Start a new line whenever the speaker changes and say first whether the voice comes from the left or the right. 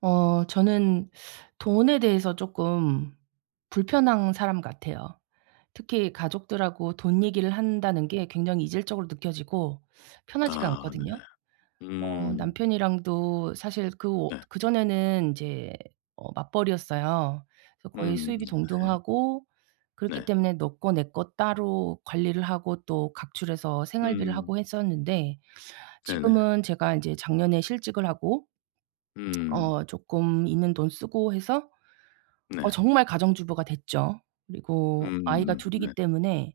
right: 어 저는 돈에 대해서 쪼끔 불편한 사람 같아요. 특히 가족들하고 돈 얘기를 한다는 게 굉장히 이질적으로 느껴지고 편하지가
left: 아 네.
right: 않거든요. 뭐
left: 음.
right: 남편이랑도 사실 그 오
left: 네.
right: 그전에는 인제 어 맞벌이였어요. 그래서 거의
left: 음.
right: 수입이
left: 네.
right: 동등하고 그렇기
left: 네.
right: 때문에 너 거 내 거 따로 관리를 하고 또 각출해서 생활비를
left: 음.
right: 하고 했었는데
left: 네네.
right: 지금은 제가 인제 작년에 실직을 하고
left: 음.
right: 어 쪼끔 있는 돈 쓰고 해서 어
left: 네.
right: 정말 가정주부가 됐죠. 그리고 아이가
left: 음음음.
right: 2
left: 네.
right: 이기 때문에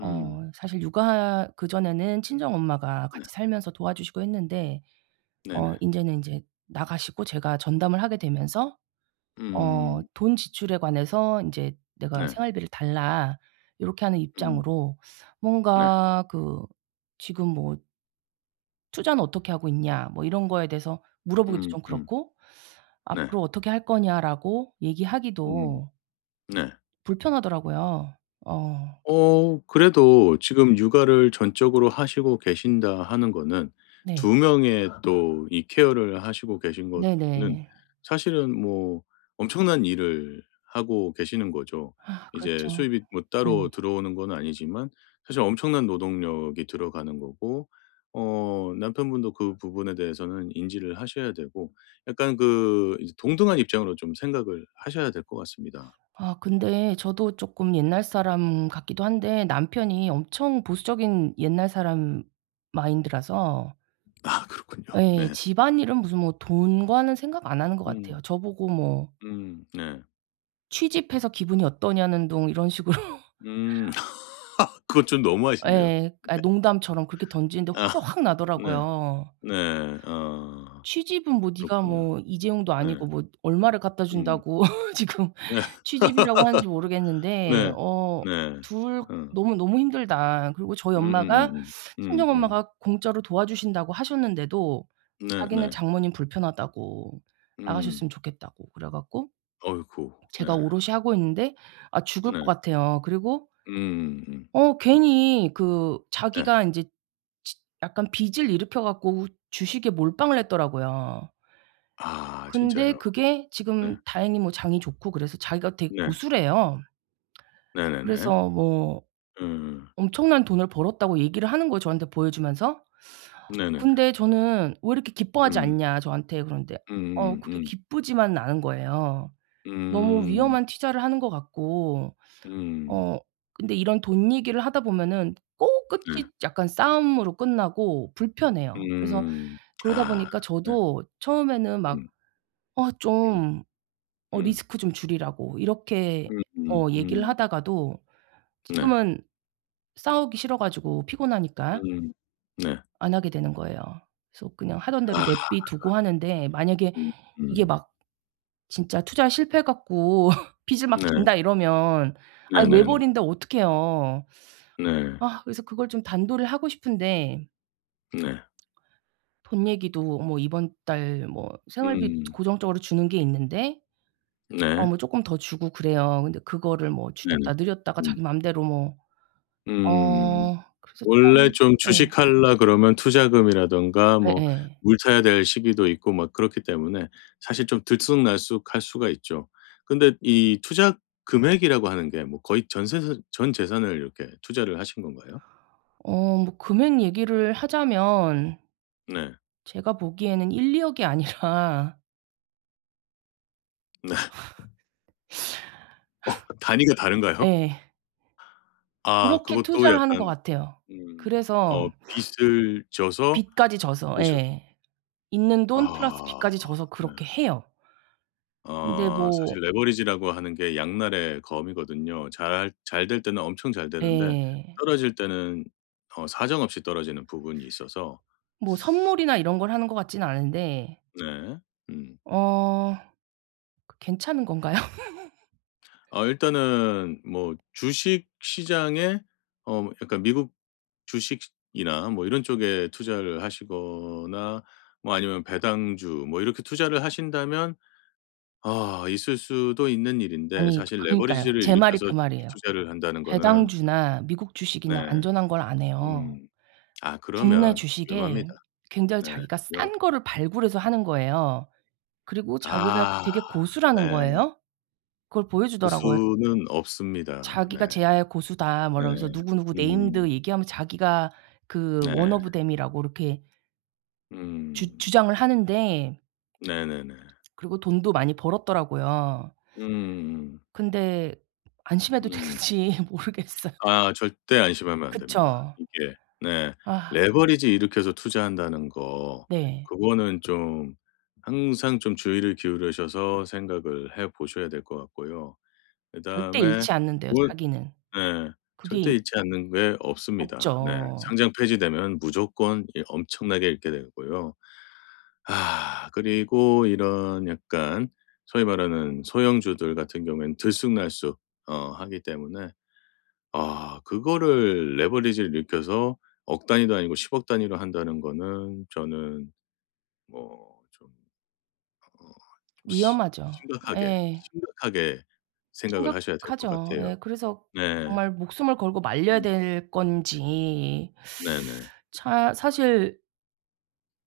left: 음.
right: 사실 육아 그전에는 친정엄마가
left: 네.
right: 같이 살면서 도와주시고 했는데 어
left: 네네.
right: 인제는 인제 나가시고 제가 전담을 하게 되면서 어
left: 음.
right: 돈 지출에 관해서 인제 내가
left: 네.
right: 생활비를 달라 요렇게 하는
left: 음.
right: 입장으로
left: 네.
right: 뭔가 그 지금 뭐 "투자는 어떻게 하고 있냐?" 뭐 이런 거에 대해서 물어보기도
left: 음.
right: 좀
left: 음.
right: 그렇고
left: 네.
right: "앞으로 어떻게 할 거냐?"라고
left: 음.
right: 얘기하기도
left: 네.
right: 불편하더라고요. 어.
left: 어 그래도 지금 육아를 전적으로 하시고 계신다 하는 거는
right: 네.
left: 2 명의 또 이 케어를 하시고 계신 거는
right: 네네.
left: 사실은 뭐 엄청난 일을 하고 계시는 거죠. 이제
right: 그렇죠.
left: 수입이 뭐
right: 네.
left: 따로 들어오는 건 아니지만 사실 엄청난 노동력이 들어가는 거고 어 남편분도 그 부분에 대해서는 인지를 하셔야 되고 약간 그 이제 동등한 입장으로 좀 생각을 하셔야 될 것 같습니다.
right: 아 근데 저도 쪼끔 옛날 사람 같기도 한데 남편이 엄청 보수적인 옛날 사람 마인드라서
left: 아 그렇군요.
right: 예.
left: 네.
right: 집안일은 무슨 뭐 돈과는 생각 안 하는 것
left: 음.
right: 같아요. 저보고 뭐
left: 음. 네.
right: "취집해서 기분이 어떠냐?"는 둥 이런 식으로.
left: 음. 그건 좀 너무하신데요.
right: 예. 아
left: 네.
right: 농담처럼 그렇게 던지는데
left: 아
right: 화가 확
left: 네.
right: 나더라고요.
left: 네. 아.
right: "취집은 뭐 네가
left: 그렇군요.
right: 뭐 이재용도
left: 네.
right: 아니고 뭐 얼마를 갖다
left: 음.
right: 준다고 지금
left: 예.
right: 취집이라고 하는지 모르겠는데
left: 네.
right: 어
left: 네.
right: 2
left: 음.
right: 너무너무 힘들다." 그리고 저희 엄마가
left: 음음음음.
right: 친정
left: 음음.
right: 엄마가 공짜로 도와 주신다고 하셨는데도 자기는
left: 네네.
right: 장모님 불편하다고
left: 음.
right: 나가셨으면 좋겠다고 그래 갖고
left: 어이구. 네.
right: 제가 오롯이 하고 있는데 아 죽을 것
left: 네.
right: 같아요. 그리고
left: 음음음.
right: 어 괜히 그
left: 네.
right: 자기가 인제 지 약간 빚을 일으켜 갖고 주식에 몰빵을 했더라고요.
left: 아
right: 근데
left: 진짜요?
right: 그게
left: 네.
right: 지금 다행히 뭐 장이 좋고 그래서 자기가 되게
left: 네.
right: 고수래요.
left: 네네네.
right: 그래서 뭐
left: 음.
right: 엄청난 돈을 벌었다고 얘기를 하는 거예요, 저한테 보여 주면서.
left: 네네네.
right: 근데 저는 "왜 이렇게 기뻐하지
left: 음.
right: 않냐?" 저한테 그러는데 어 그게
left: 음음음음.
right: 기쁘지만은 않은 거예요. 너무
left: 음.
right: 위험한 투자를 하는 것 같고.
left: 음.
right: 어 근데 이런 돈 얘기를 하다 보면은 꼭
left: 네.
right: 끝이 약간 싸움으로 끝나고 불편해요. 그래서
left: 음.
right: 그러다
left: 아
right: 보니까
left: 네.
right: 저도 처음에는 막
left: 음.
right: "어
left: 음.
right: 좀 어
left: 음.
right: 리스크 좀 줄이라."고 이렇게 어 얘기를
left: 음음음.
right: 하다가도
left: 네.
right: 지금은 싸우기 싫어 가지고 피곤하니까
left: 음. 네.
right: 안 하게 되는 거예요. 그래서 그냥 하던 대로
left: 아.
right: 내비 두고 하는데 만약에
left: 음.
right: 이게
left: 음.
right: 막 진짜 투자 실패해 갖고 빚을 막
left: 네.
right: 진다 이러면 아
left: 네네네.
right: 외벌이인데 어떡해요?
left: 네.
right: 아 그래서 그걸 좀 단도리를 하고 싶은데
left: 네.
right: 돈 얘기도 뭐 이번 달 뭐 생활비
left: 음.
right: 고정적으로 주는 게 있는데 어
left: 네.
right: 뭐 쪼끔 더 주고 그래요. 근데 그거를 뭐
left: 네네.
right: 줄였다 늘렸다가
left: 음.
right: 자기 맘대로 뭐
left: 음.
right: 어 그래서
left: 원래
right: 참
left: 좀
right: 예.
left: 주식할라 그러면 투자금이라든가 뭐
right: 예예.
left: 물 타야 될 시기도 있고 뭐 그렇기 때문에 사실 좀 들쑥날쑥할 수가 있죠. 근데 이 투자 금액이라고 하는 게 뭐 거의 전세산 전 재산을 이렇게 투자를 하신 건가요?
right: 어 뭐 금액 얘기를 하자면
left: 네.
right: 제가 보기에는 1-2 억이 아니라.
left: 네. 어 단위가 다른가요?
right: 예.
left: 아
right: 그렇게
left: 그것도
right: 투자를 하는 것
left: 약간
right: 같아요.
left: 음
right: 그래서
left: 어 빚을 져서
right: 빚까지 져서
left: 오셔
right: 예. 있는 돈 플러스
left: 아
right: 빚까지 져서
left: 네.
right: 그렇게 해요. 근데
left: 어
right: 뭐
left: 사실 레버리지라고 하는 게 양날의 검이거든요. 잘할 잘될 때는 엄청 잘되는데
right: 예.
left: 떨어질 때는 어 사정없이 떨어지는 부분이 있어서.
right: 뭐 선물이나 이런
left: 음.
right: 걸 하는 것 같지는 않은데
left: 네. 음.
right: 어. 그 괜찮은 건가요?
left: 어 일단은 뭐 주식 시장에 어 약간 미국 주식이나 뭐 이런 쪽에 투자를 하시거나 뭐 아니면 배당주 뭐 이렇게 투자를 하신다면 아 있을 수도 있는 일인데
right: 아니
left: 사실
right: 그러니까요.
left: 레버리지를
right: 제 말이
left: 일으켜서
right: 그
left: 주식
right: 말이에요.
left: 투자를 한다는 거는
right: 배당주나 미국
left: 네.
right: 주식이나 안전한 걸 안 해요.
left: 음. 아
right: 국내
left: 그러면 위험합니다.
right: 주식에 굉장히
left: 네.
right: 자기가
left: 위험하
right: 싼 거를 발굴해서 하는 거예요. 그리고 자기가
left: 아
right: 되게 고수라는
left: 네.
right: 거예요. 그걸 보여주더라고요.
left: 고수는 없습니다. 네.
right: 자기가 "재야의 고수다." 뭐
left: 네.
right: 이러면서 누구누구
left: 음.
right: 네임드 얘기하면서 자기가 그 one
left: 네.
right: of them이라고 이렇게 주
left: 음.
right: 주장을 하는데
left: 네네네.
right: 그리고 돈도 많이 벌었더라고요.
left: 음.
right: 근데 안심해도
left: 음.
right: 되는지 모르겠어요.
left: 아 절대 안심하면 안 됩니다
right: 그쵸.
left: 이게. 네
right: 아.
left: 레버리지 일으켜서 투자한다는 거
right: 네.
left: 그거는 좀 항상 좀 주의를 기울이셔서 생각을 해 보셔야 될 것 같고요.
right: 절대
left: 그다음에
right: 잃지 않는대요
left: 올
right: 자기는.
left: 네
right: 그게
left: 절대
right: 이
left: 잃지 않는 게 없습니다. 네
right: 없죠.
left: 상장 폐지되면 무조건 이 엄청나게 잃게 되고요. 아 그리고 이런 약간 소위 말하는 소형주들 같은 경우엔 들쑥날쑥 어 하기 때문에 아 그거를 레버리지 일으켜서 억 단위도 아니고 10억 단위로 한다는 거는 저는 뭐 좀 어 좀 심
right: 위험하죠.
left: 심각하게,
right: 예.
left: 심각하게 생각을 하셔야 될 것
right: 심각하죠.
left: 같아요.
right: 예 그래서
left: 네.
right: 정말 목숨을 걸고 말려야
left: 음.
right: 될 건지
left: 네네.
right: 차 사실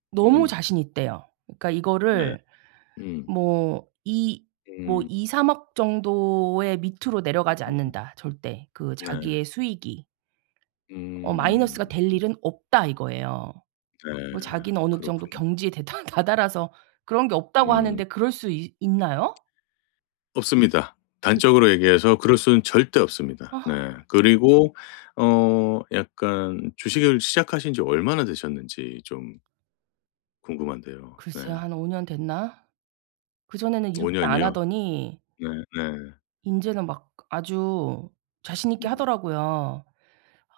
right: 너무
left: 음.
right: 자신있대요. 그러니까
left: 네.
right: 이거를
left: 음.
right: 뭐 이 뭐
left: 음.
right: "2-3 억 정도의 밑으로 내려가지
left: 음음음.
right: 않는다 절대." 그
left: 네.
right: 자기의 수익이. 어 "마이너스가
left: 음음
right: 될
left: 네.
right: 일은 없다." 이거예요.
left: 네.
right: 뭐 자기는 어느 정도
left: 그렇군요.
right: 경지에 대달 다달아서 그런 게 없다고
left: 음.
right: 하는데 그럴 수 있 있나요?
left: 없습니다.
right: 그
left: 단적으로 얘기해서 그럴 수는 절대 없습니다.
right: 아.
left: 네. 그리고 어 약간 주식을 시작하신 지 얼마나 되셨는지 좀 궁금한데요. 네.
right: 글쎄요. 한 5년 됐나? 그전에는 이렇게 안
left: 5년이요?
right: 하더니
left: 네네.
right: 인제는 막 아주 자신있게
left: 음.
right: 하더라고요.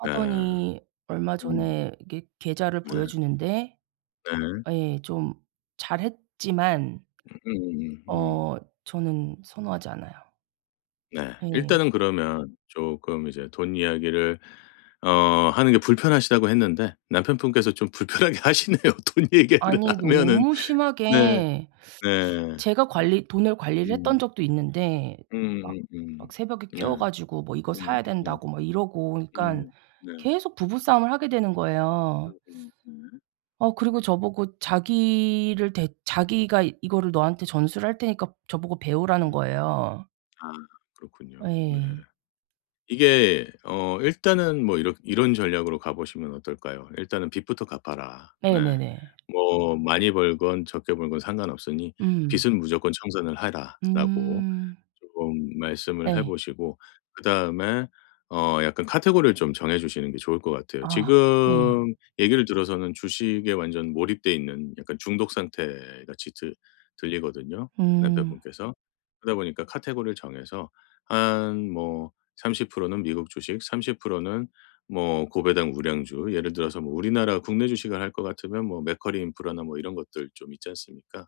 left: 네.
right: 얼마
left: 음.
right: 전에 이게 계좌를
left: 네.
right: 보여주는데
left: 네.
right: 아 예 좀 잘했지만
left: 음음음 음.
right: 어 저는 선호하지 않아요.
left: 네.
right: 예.
left: 일단은 그러면 쪼끔 이제 돈 이야기를 어 하는 게 불편하시다고 했는데 남편분께서 좀 불편하게 하시네요. 돈 이야기를
right: 아니
left: 하면은.
right: 너무
left: 네.
right: 심하게
left: 네.
right: 제가 관리 돈을
left: 예.
right: 관리를
left: 음.
right: 했던 적도 있는데 막 막
left: 음음음.
right: 새벽에
left: 네.
right: 깨워 가지고 뭐 "이거 사야
left: 음음음.
right: 된다."고 막 이러고 그러니까
left: 음 네.
right: 계속 부부 싸움을 하게 되는 거예요.
left: 음음 네.
right: 어 그리고 저보고 자기를 대 자기가 이거를 너한테 전수를 할 테니까 저보고 배우라는
left: 음.
right: 거예요.
left: 아 그렇군요. 네.
right: 예.
left: 이게 어 일단은 뭐 이렇게 이런 전략으로 가보시면 어떨까요? "일단은 빚부터 갚아라." 네.
right: 네네네.
left: 뭐 많이 벌건 적게 벌건 상관없으니
right: 음.
left: "빚은 무조건 청산을 해라."라고
right: 음.
left: 쪼금 말씀을
right: 예.
left: 해보시고 그다음에 어 약간 카테고리를 좀 정해주시는 게 좋을 것 같아요.
right: 아. 예.
left: 지금 얘기를 들어서는 주식에 완전 몰입돼 있는 약간 중독 상태같이 들 들리거든요,
right: 음.
left: 남편분께서. 그러다 보니까 카테고리를 정해서 한 뭐 30% 는 미국 주식 30% 는 뭐 고배당 우량주 예를 들어서 뭐 우리나라 국내 주식을 할 것 같으면 뭐 맥쿼리 인프라나 뭐 이런 것들 좀 있지 않습니까?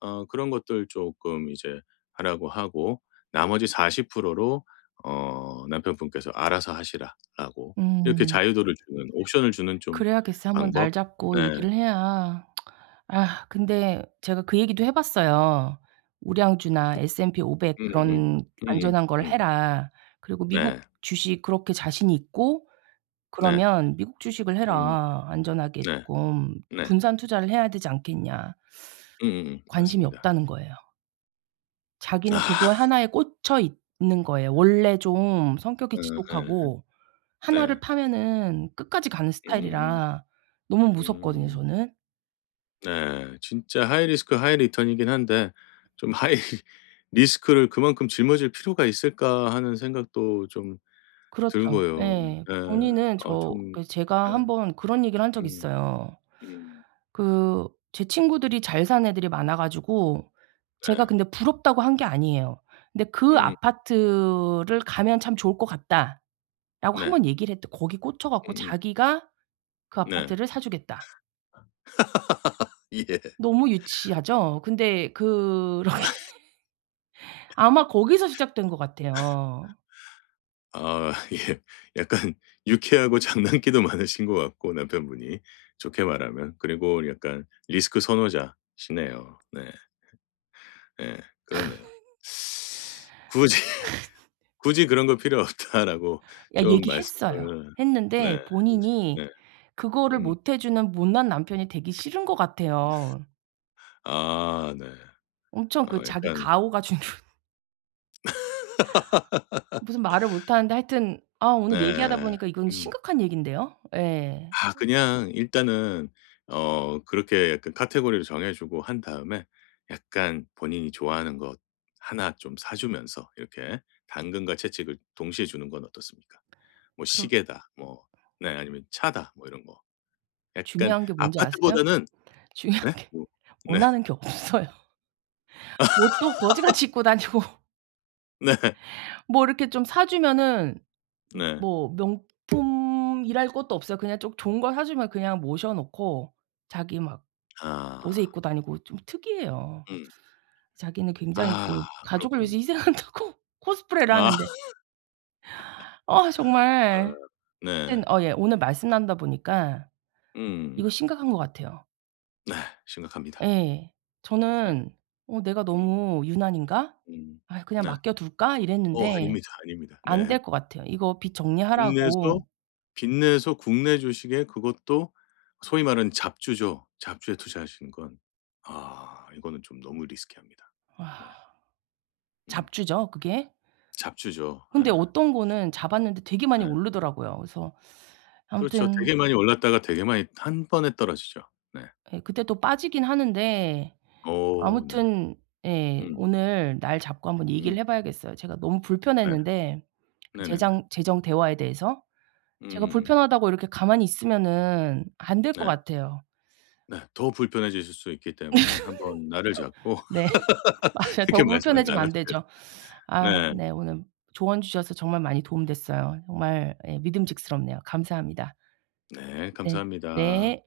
left: 어 그런 것들 쪼끔 이제 하라고 하고 나머지 40% 프로로 어 남편분께서 "알아서 하시라."라고 이렇게
right: 음.
left: 자유도를 주는 옵션을 주는 좀
right: 그래야겠어요. 1 번 날
left: 방법.
right: 잡고
left: 네.
right: 얘기를 해야. 아 근데 제가 그 얘기도 해봤어요. "우량주나 S&P500
left: 음음음.
right: 그런
left: 음음.
right: 안전한 걸
left: 음.
right: 해라." 그리고 "미국
left: 네.
right: 주식 그렇게 자신이 있고
left: 네.
right: 그러면 미국 주식을
left: 음.
right: 해라.
left: 네.
right: 안전하게끔
left: 네.
right: 분산투자를 해야 되지 않겠냐."
left: 음음음.
right: "관심이
left: 맞습니다.
right: 없다."는 거예요. 자기는
left: 아.
right: 그거에 1 에 꽂혀 있는 거예요. 원래 좀 성격이
left: 어 예.
right: 지독하고 1
left: 네.
right: 를 파면은 끝까지 가는
left: 음음음.
right: 스타일이라 너무 무섭거든요
left: 음.
right: 저는.
left: 네. 진짜 하이리스크 하이리턴이긴 한데 좀 '하이리스크를 그만큼 짊어질 필요가 있을까?' 하는 생각도 좀
right: 그렇죠.
left: 들고요.
right: 예.
left: 예.
right: 본인은
left: 어
right: 저
left: 좀
right: 그래서
left: 예.
right: 제가 1 번 그런 얘기를 한 적이
left: 음.
right: 있어요.
left: 음.
right: 그 제 친구들이 잘 사는 애들이 많아 가지고 제가
left: 네.
right: 근데 부럽다고 한 게 아니에요. 근데 "그
left: 음음. 음.
right: 아파트를 가면 참 좋을 것 같다."라고 1
left: 네.
right: 번 얘기를 했대. 거기 꽂혀 갖고
left: 음음.
right: 자기가 "그
left: 네.
right: 아파트를 사 주겠다."
left: 예.
right: 너무 유치하죠. 근데 그런 게 아마 거기서 시작된 것 같아요.
left: 아. 예. 약간 유쾌하고 장난기도 많으신 것 같고 남편분이 좋게 말하면 그리고 약간 리스크 선호자시네요. 네. 네. 그렇네요. "굳이, 굳이 그런 거 필요없다."라고
right: 야
left: 좀
right: 얘기했어요.
left: 말씀을 네
right: 했는데
left: 해보심
right: 본인이
left: 네.
right: 그거를
left: 음.
right: 못 해 주는 못난 남편이 되기 싫은 것 같아요.
left: 아. 네.
right: 엄청 그
left: 어
right: 자기
left: 약간
right: 가오가 주는 무슨 말을 못 하는데 하여튼 아 오늘 얘기하다
left: 네.
right: 보니까 이건
left: 음.
right: 심각한 얘긴데요. 예.
left: 아 그냥 일단은 어 그렇게 약간 카테고리를 정해 주고 한 다음에 약간 본인이 좋아하는 것 1 좀 사 주면서 이렇게 당근과 채찍을 동시에 주는 건 어떻습니까? 뭐
right: 그렇
left: 시계다, 뭐 네 아니면 차다, 뭐 이런 거. 약간
right: 중요한 게 뭔지 아세요?
left: 아파트보다는
right: 중요한
left: 네?
right: 게
left: 뭐 네.
right: 원하는 게 없어요. 옷도 거지같이 입고 다니고
left: 네.
right: 뭐 이렇게 좀 사주면은
left: 네.
right: 뭐 명품이랄 것도 없어요. 그냥 좀 좋은 걸 사주면 그냥 모셔 놓고 자기 막 옷을
left: 아.
right: 입고 다니고 좀 특이해요.
left: 음.
right: 자기는 굉장히 그
left: 아
right: 가족을 위해서
left: 그렇군요.
right: 희생한다고 코스프레를
left: 아.
right: 하는데 아
left: 아.
right: 정말
left: 네.
right: 하여튼 어 예 오늘 말씀 나누다 보니까 이거
left: 음.
right: 심각한 것 같아요.
left: 네. 심각합니다.
right: 예.
left: 예.
right: 저는 '어 내가
left: 음.
right: 너무 유난인가?
left: 음.
right: 아유 그냥
left: 네. 어.
right: 맡겨 둘까?'
left: 어
right: 이랬는데
left: 아닙니다, 아닙니다. 네.
right: 안될 것 같아요. 이거 빚
left: 빚내서
right: 정리하라고
left: 빚내서 국내 주식에 그것도 소위 말하는 잡주죠. 잡주에 투자하시는 건 아 이거는 좀 너무 risky 합니다. 네.
right: 와.
left: 음.
right: 잡주죠 그게?
left: 잡주죠. 예.
right: 근데 어떤 거는 잡았는데 되게 많이
left: 네.
right: 오르더라고요. 그래서
left: 그렇죠.
right: 아무튼
left: 되게 많이 올랐다가 빚내서 빚내서 되게 많이 1 번에 떨어지죠. 네.
right: 예 그때 또 빠지긴 하는데.
left: 어 네.
right: 아무튼 예
left: 음.
right: 오늘 날 잡고 한번
left: 음.
right: 얘기를 해 봐야겠어요. 제가 너무
left: 네.
right: 불편했는데
left: 네네네.
right: 재장 재정 대화에 대해서 제가
left: 음.
right: 불편하다고 이렇게 가만히 있으면은 안될 것
left: 네.
right: 같아요.
left: 네. 더 불편해지실 수 있기 때문에 한번 날을 잡고
right: 네. 맞아요. 더
left: 이렇게 말씀을
right: 불편해지면
left: 나눠
right: 안
left: 줘야
right: 되죠. 아
left: 돼요. 네.
right: 네 오늘 조언 주셔서 정말 많이 도움 됐어요. 정말 예 믿음직스럽네요. 감사합니다.
left: 네.
right: 네.
left: 감사합니다.
right: 네.